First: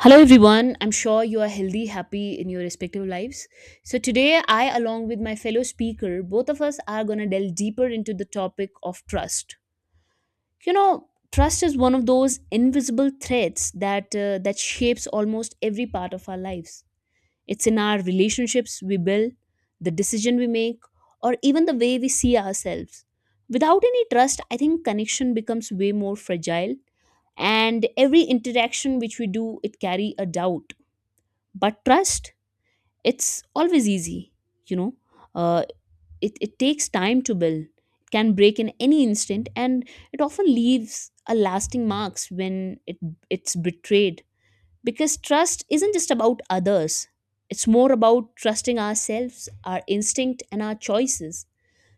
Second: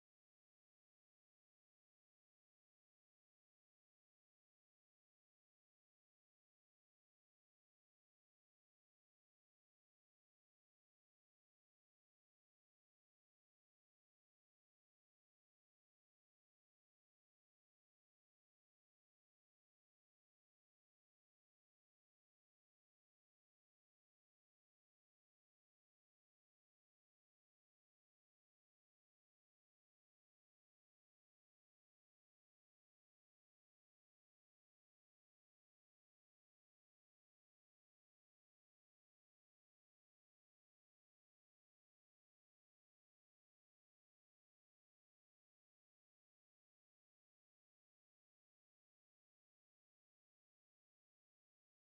Hello everyone, I'm sure you are healthy, happy in your respective lives. So today I along with my fellow speaker, both of us are going to delve deeper into the topic of trust. You know, trust is one of those invisible threads that shapes almost every part of our lives. It's in our relationships we build, the decision we make, or even the way we see ourselves. Without any trust, I think connection becomes way more fragile and every interaction which we do it carry a doubt but trust it's always easy you know uh, it takes time to build, it can break in any instant, and it often leaves a lasting marks when it's betrayed because trust isn't just about others, it's more about trusting ourselves, our instinct and our choices.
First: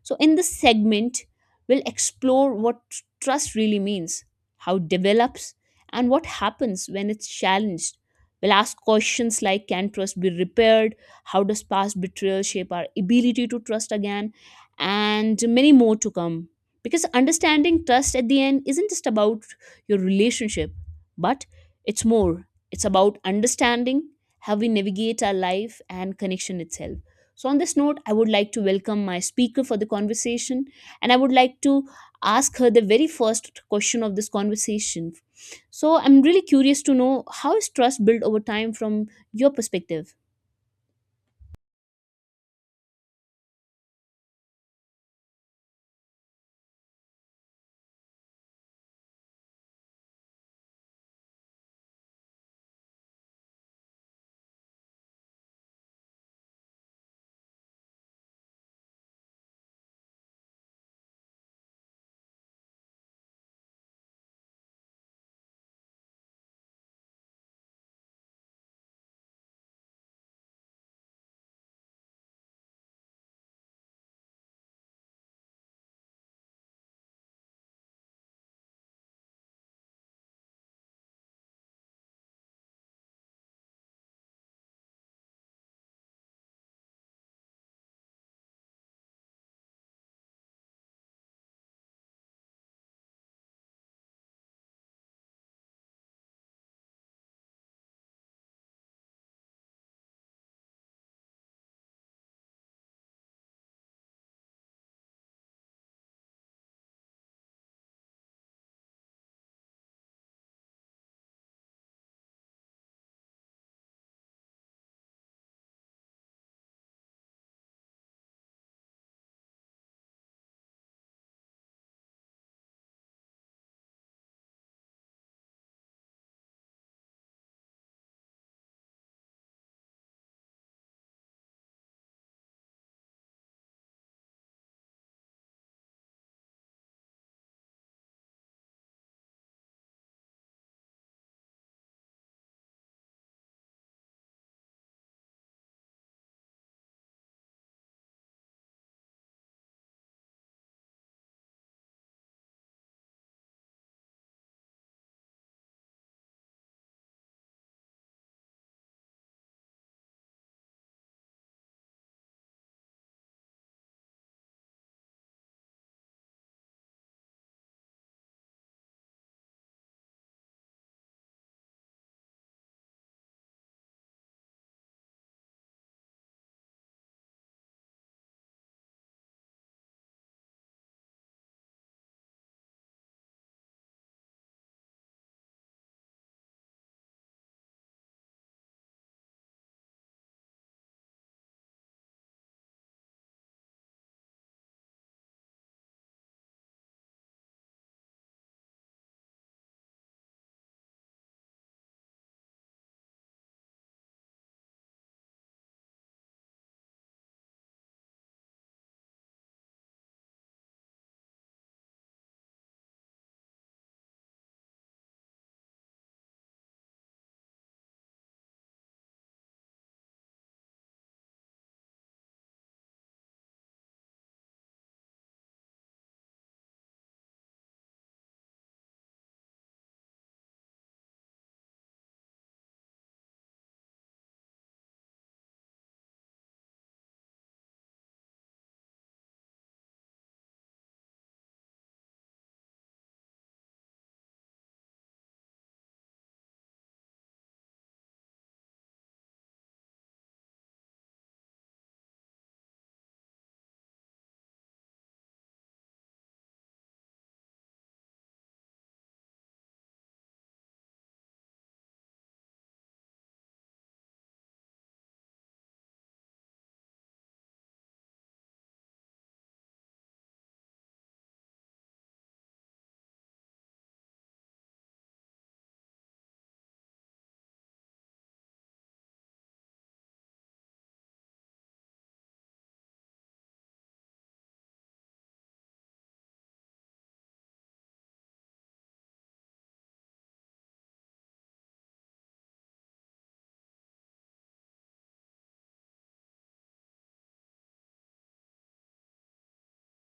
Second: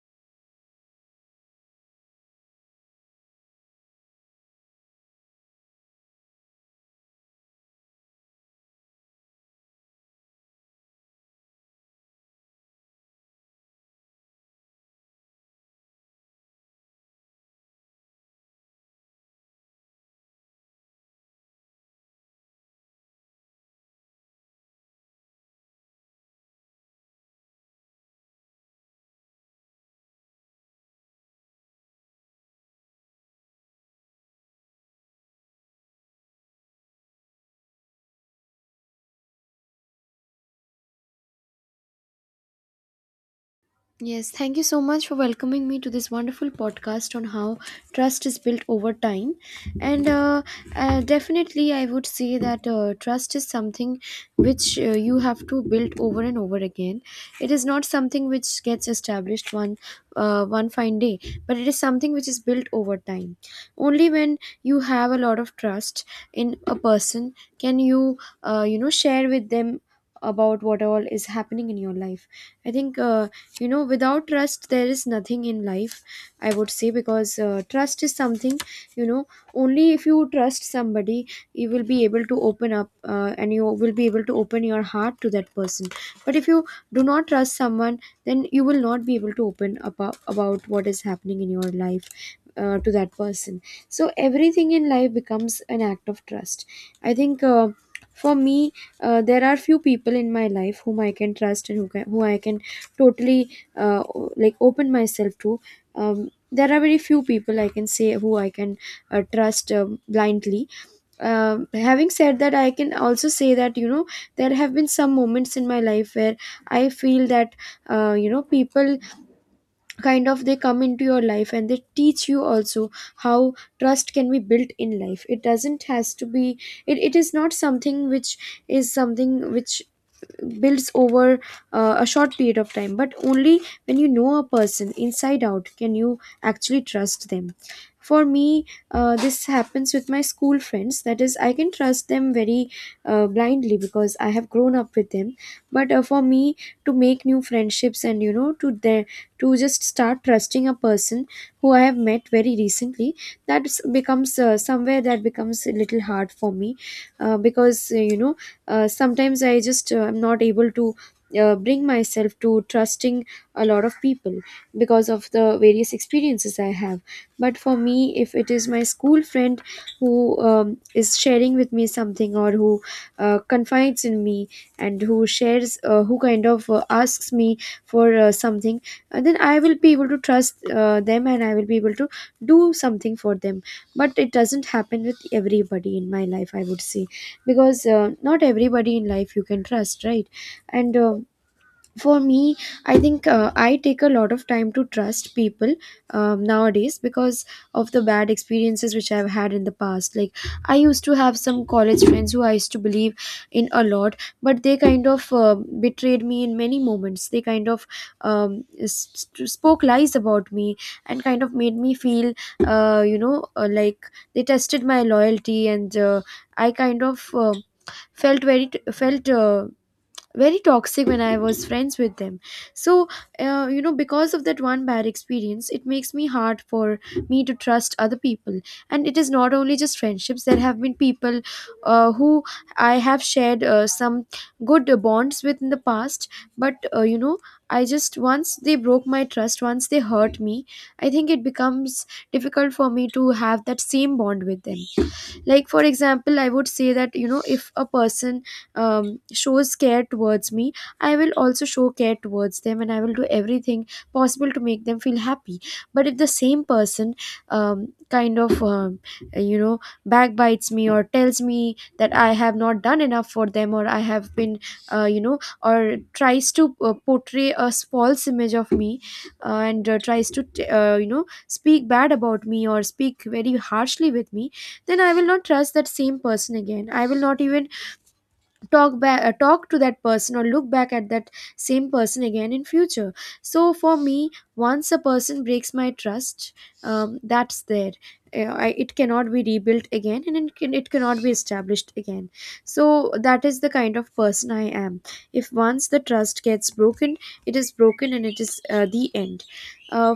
So, in this segment, we'll explore what trust really means, how it develops, and what happens when it's challenged. We'll ask questions like, can trust be repaired? How does past betrayal shape our ability to trust again? And many more to come. Because understanding trust at the end isn't just about your relationship, but it's more. It's about understanding how we navigate our life and connection itself. So, on this note, I would like to welcome my speaker for the conversation and I would like to ask her the very first question of this conversation. So, I'm really curious to know how is trust built over time from your perspective? Yes, thank you so much for welcoming me to this wonderful podcast on how trust is built over time. And definitely, I would say that trust is something which you have to build over and over again. It is not something which gets established one one fine day, but it is something which is built over time. Only when you have a lot of trust in a person can you you know share with them about what all is happening in your life. I think. You know Without trust there is nothing in life, I would say, because trust is something, you know only if you trust somebody you will be able to open up, and you will be able to open your heart to that person. But if you do not trust someone, then you will not be able to open up about what is happening in your life to that person. So everything in life becomes an act of trust, I think. For me, there are few people in my life whom I can trust and who I can totally uh, like open myself to. There are very few people I can say who I can trust blindly. Having said that, I can also say that, there have been some moments in my life where I feel that people kind of they come into your life and they teach you also how trust can be built in life. It doesn't has to be, it is not something which is something which builds over a short period of time, but only when you know a person inside out can you actually trust them. For me, this happens with my school friends, that is I can trust them very blindly because I have grown up with them. But for me to make new friendships and, to just start trusting a person who I have met very recently, that becomes somewhere that becomes a little hard for me, because sometimes I just am not able to bring myself to trusting a lot of people because of the various experiences I have. But for me, if it is my school friend who is sharing with me something, or who confides in me, and who shares who kind of asks me for something, then I will be able to trust them and I will be able to do something for them. But it doesn't happen with everybody in my life, I would say, because not everybody in life you can trust, right? and For me, I think I take a lot of time to trust people nowadays because of the bad experiences which I've had in the past. Like, I used to have some college friends who I used to believe in a lot, but they kind of betrayed me in many moments. They kind of um, spoke lies about me, and kind of made me feel, like, they tested my loyalty, and I kind of felt very felt very toxic when I was friends with them. So, because of that one bad experience, it makes me hard for me to trust other people. And it is not only just friendships. There have been people who I have shared some good bonds with in the past, but, I just, once they broke my trust, once they hurt me, I think it becomes difficult for me to have that same bond with them. Like, for example, I would say that, if a person shows care towards me, I will also show care towards them and I will do everything possible to make them feel happy. But if the same person um, kind of um, you know backbites me, or tells me that I have not done enough for them, or I have been, or tries to portray a false image of me, and tries to t- you know speak bad about me, or speak very harshly with me, then I will not trust that same person again. I will not even talk to that person or look back at that same person again in future. So for me, once a person breaks my trust, that's there. It cannot be rebuilt again, and it cannot be established again. So that is the kind of person I am. If once the trust gets broken, it is broken and it is the end. uh,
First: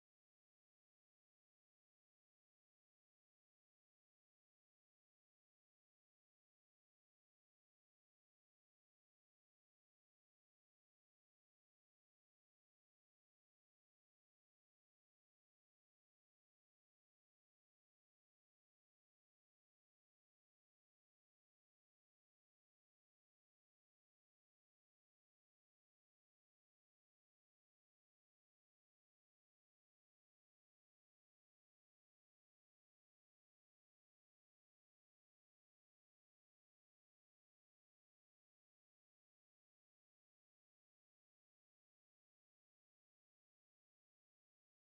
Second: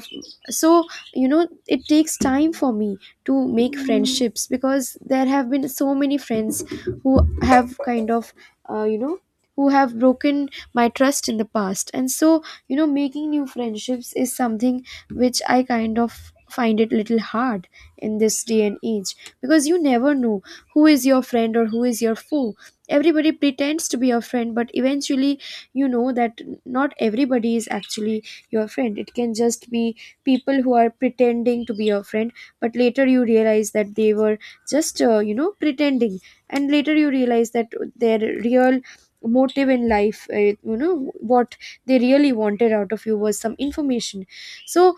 so you know it takes time for me to make friendships because there have been so many friends who have kind of, uh, you know who have broken my trust in the past. And so, making new friendships is something which I kind of find it little hard in this day and age, because you never know who is your friend or who is your foe. Everybody pretends to be your friend, but eventually you know that not everybody is actually your friend. It can just be people who are pretending to be your friend, but later you realize that they were just, pretending, and later you realize that their real motive in life, what they really wanted out of you was some information. So,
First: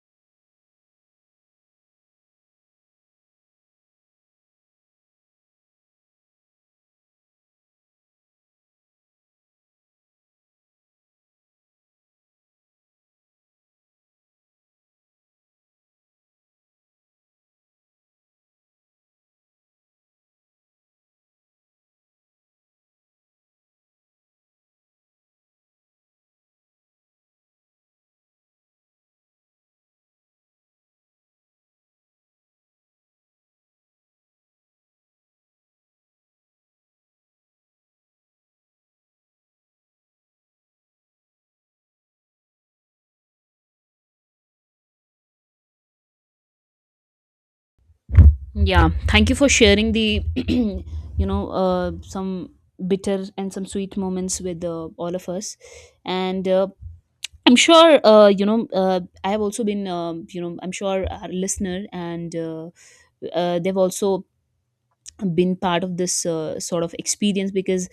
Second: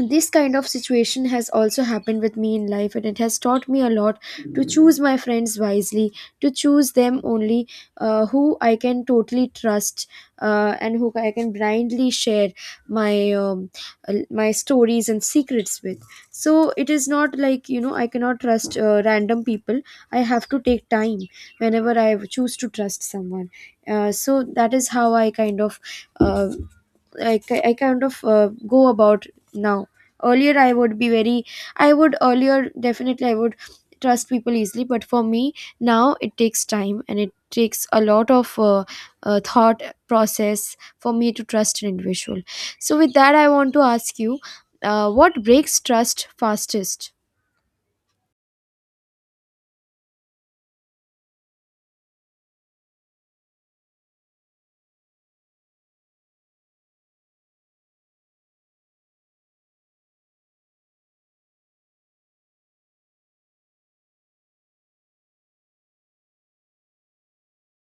this kind of situation has also happened with me in life, and it has taught me a lot, to choose my friends wisely, to choose them only who I can totally trust, and who I can blindly share my my stories and secrets with. So it is not like, I cannot trust random people. I have to take time whenever I choose to trust someone. So that is how I kind of uh, I kind of go about now. Earlier I would be very, I would earlier definitely I would trust people easily, but for me now it takes time, and it takes a lot of thought process for me to trust an individual. So with that, I want to ask you, what breaks trust fastest? Yeah, thank you for sharing the, you know, some bitter and some sweet moments with all of us. And I'm sure, you know, I have also been, you know, I'm sure our listener and they've also been part of this sort of experience because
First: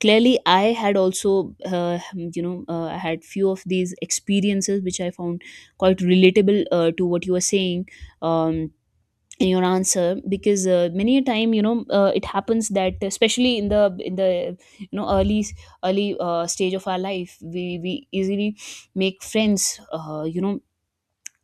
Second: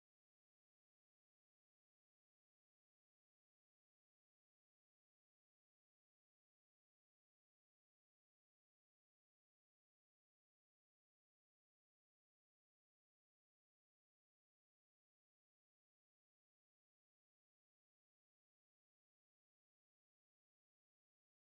clearly I had also, you know, I had few of these experiences which I found quite relatable to what you were saying um, in your answer because many a time you know it happens that especially in the you know early stage of our life we easily make friends, you know,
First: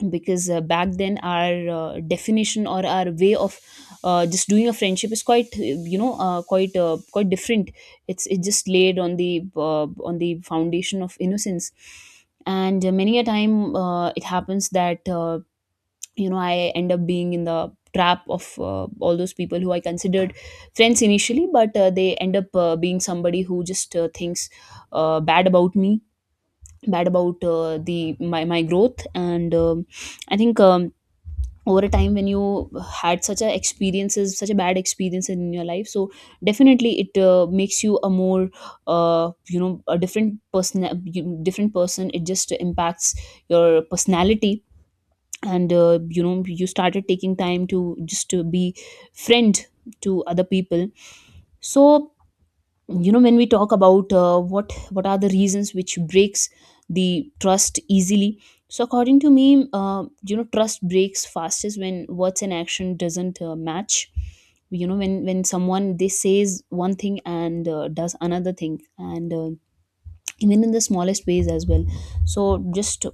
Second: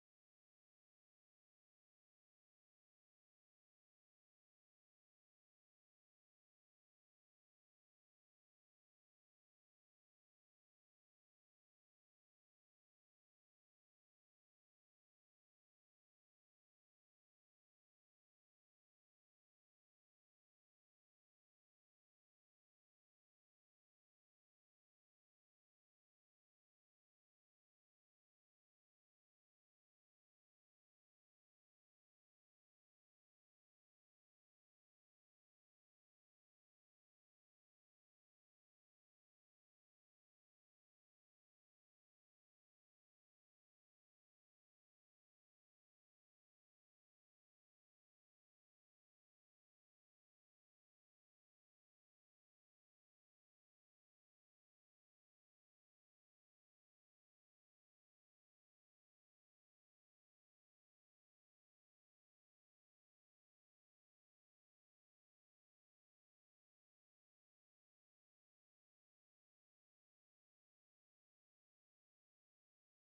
because back then our definition or our way of just doing a friendship is quite you know quite quite different. It's it just laid on the on the foundation of innocence. And many a time it happens that you know I end up being in the trap of all those people who I considered friends initially but they end up being somebody who just thinks bad about me, bad about my growth. And I think, over a time when you had such a experiences, such a bad experience in your life, so definitely it makes you a more, you know, a different person, different person. It just impacts your personality and you know you started taking time to just to be friend to other people. So you know when we talk about what are the reasons which breaks the trust easily, so according to me, you know, trust breaks fastest when words and action doesn't match. You know when someone they says one thing and does another thing, and even in the smallest ways as well. So just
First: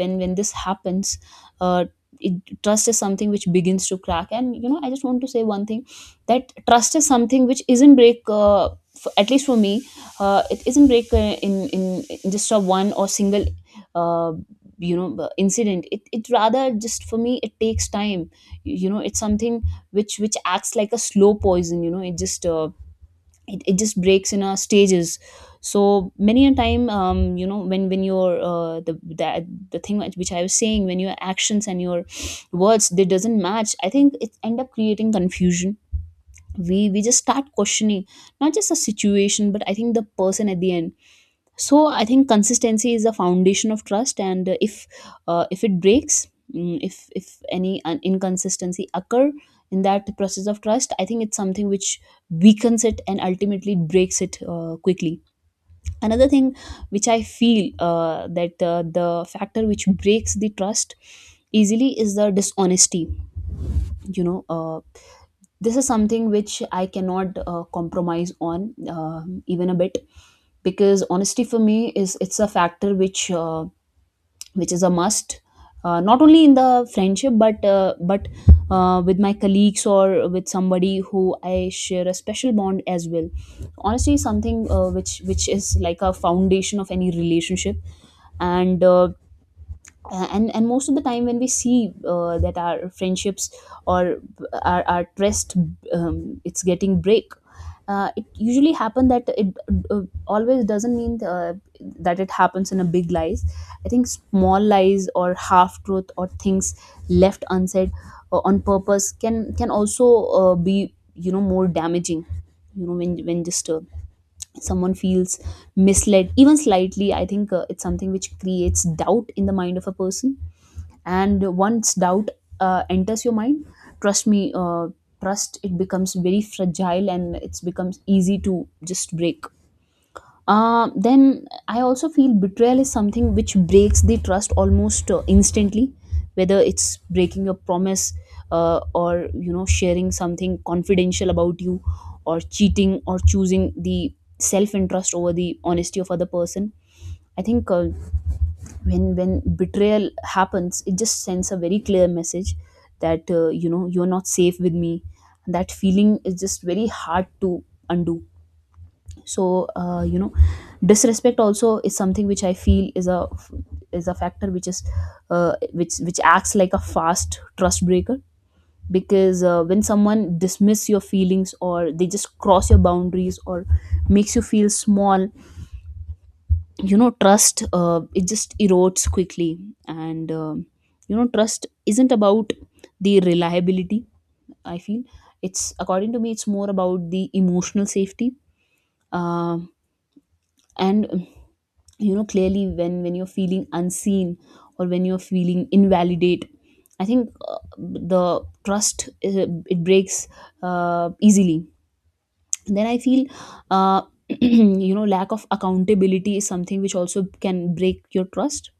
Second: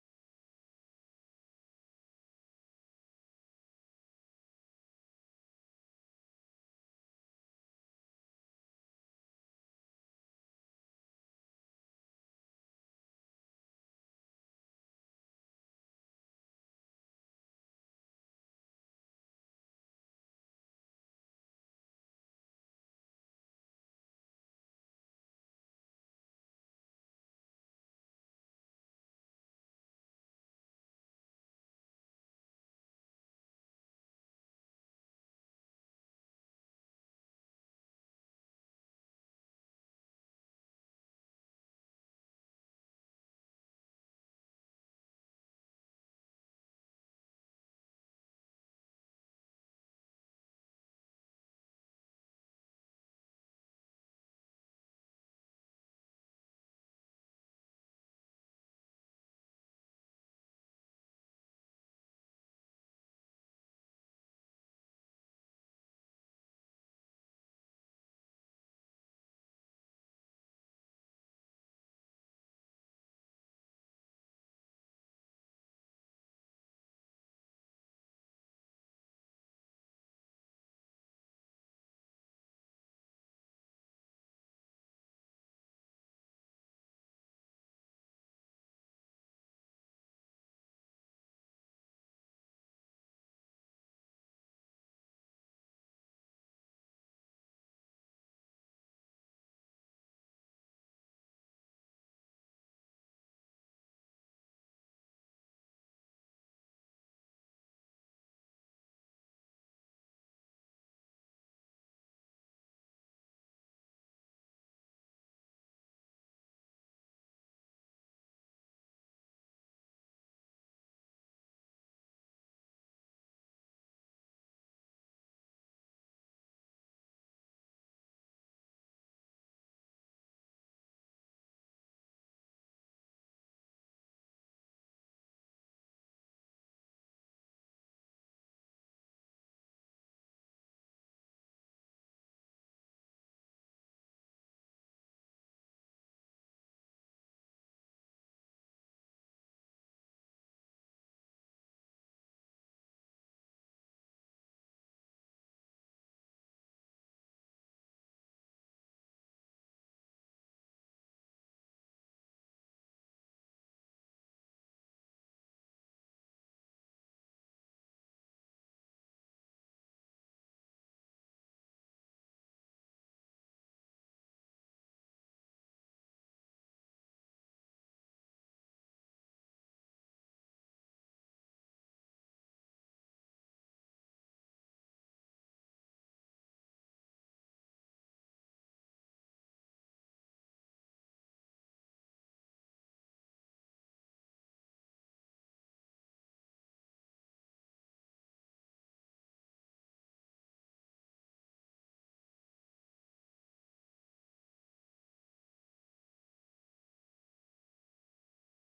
when this happens, uh it, trust is something which begins to crack. And you know I just want to say one thing, that trust is something which isn't break, f at least for me, it isn't break in just a one or single uh, you know incident. It rather just for me it takes time. You know, it's something which acts like a slow poison. You know it just it just breaks in our stages. So many a time, you know, when your the that the thing which I was saying, when your actions and your words they doesn't match, I think it end up creating confusion. We just start questioning not just the situation but I think the person at the end. So I think consistency is the foundation of trust. And if it breaks, if any inconsistency occur in that process of trust, I think it's something which weakens it and ultimately breaks it quickly. Another thing which I feel, that the factor which breaks the trust easily, is the dishonesty. You know, this is something which I cannot compromise on, even a bit. Because honesty for me is, it's a factor which, which is a must, not only in the friendship but with my colleagues or with somebody who I share a special bond as well. Honestly, something which is like a foundation of any relationship. And and most of the time when we see that our friendships or our trust, it's getting break, it usually happen that it uh, always doesn't mean that it happens in a big lies. I think small lies or half truth or things left unsaid on purpose can also be, you know, more damaging. You know when just someone feels misled even slightly, I think it's something which creates doubt in the mind of a person. And once doubt enters your mind, trust me, trust it becomes very fragile and it's becomes easy to just break. Then I also feel betrayal is something which breaks the trust almost instantly, whether it's breaking your promise, or you know sharing something confidential about you, or cheating, or choosing the self interest over the honesty of other person. I think, when betrayal happens, it just sends a very clear message that, you know, you're not safe with me. That feeling is just very hard to undo. So, you know, disrespect also is something which I feel is a factor which is, which acts like a fast trust breaker, because when someone dismiss your feelings or they just cross your boundaries or makes you feel small, you know trust, it just erodes quickly. And you know trust isn't about the reliability, I feel. It's, according to me, it's more about the emotional safety. Um and you know, clearly, when you're feeling unseen or when you're feeling invalidate, I think the trust, it breaks easily. Then I feel, uh, you know, lack of accountability is something which also can break your trust.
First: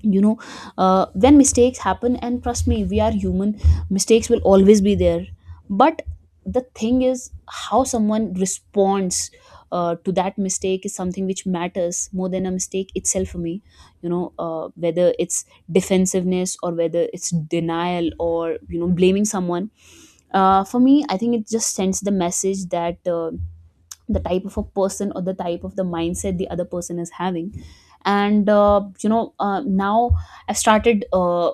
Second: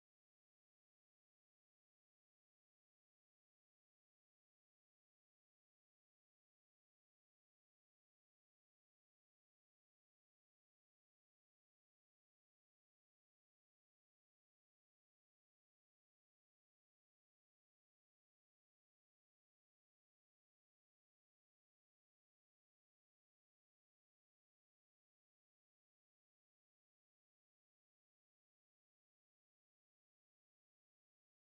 You know, when mistakes happen, and trust me, we are human, mistakes will always be there. But the thing is how someone responds to that mistake is something which matters more than a mistake itself for me. You know, whether it's defensiveness or whether it's denial or you know blaming someone, for me I think it just sends the message that, the type of a person or the type of the mindset the other person is having. And you know, now I've started,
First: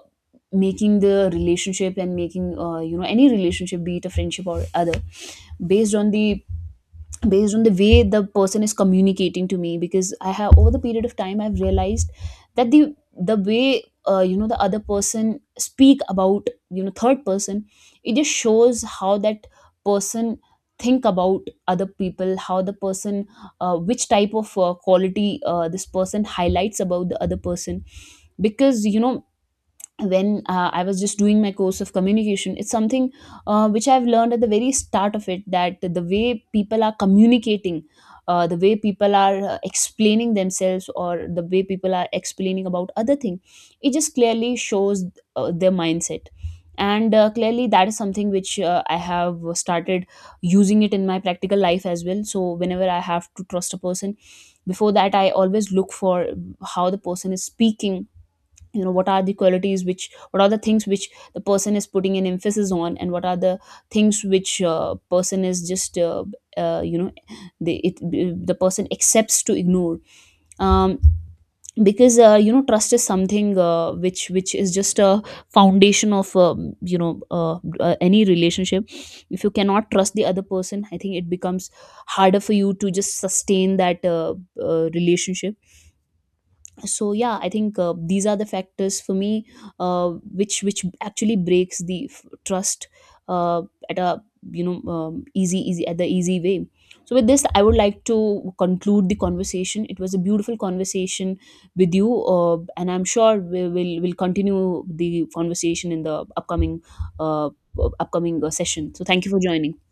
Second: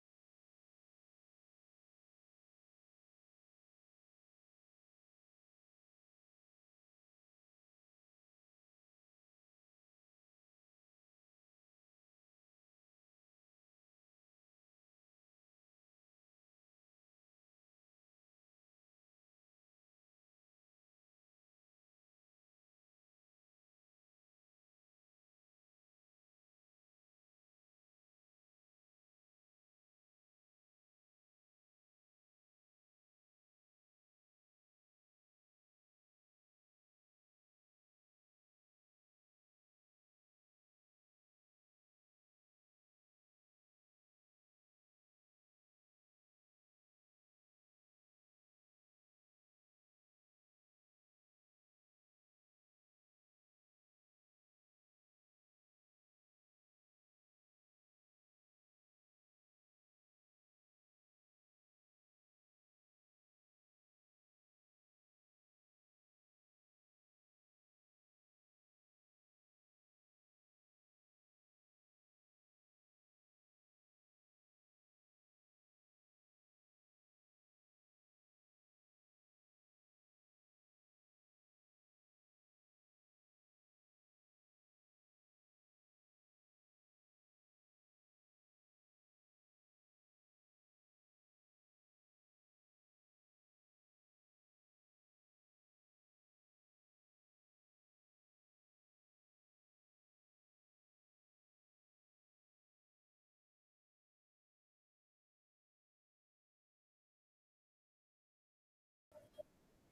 making the relationship and making, you know, any relationship, be it a friendship or other, based on the, based on the way the person is communicating to me. Because I have, over the period of time I've realized that the way, you know, the other person speak about you know third person, it just shows how that person think about other people, how the person, which type of quality this person highlights about the other person. Because you know, when I was just doing my course of communication, it's something which I've learned at the very start of it, that the way people are communicating, the way people are explaining themselves, or the way people are explaining about other thing, it just clearly shows their mindset. And clearly, that is something which I have started using it in my practical life as well. So, whenever I have to trust a person, before that, I always look for how the person is speaking, you know, what are the qualities which, what are the things which the person is putting an emphasis on, and what are the things which person is just, you know, the it, the person accepts to ignore. um, because you know trust is something which is just a foundation of, you know, any relationship. If you cannot trust the other person, I think it becomes harder for you to just sustain that, relationship. So yeah, I think these are the factors for me, which actually breaks the trust, uh, at a, you know, easy easy at the easy way. So with this I would like to conclude the conversation. It was a beautiful conversation with you, and I'm sure we will continue the conversation in the upcoming, uh, upcoming session. So thank you for joining.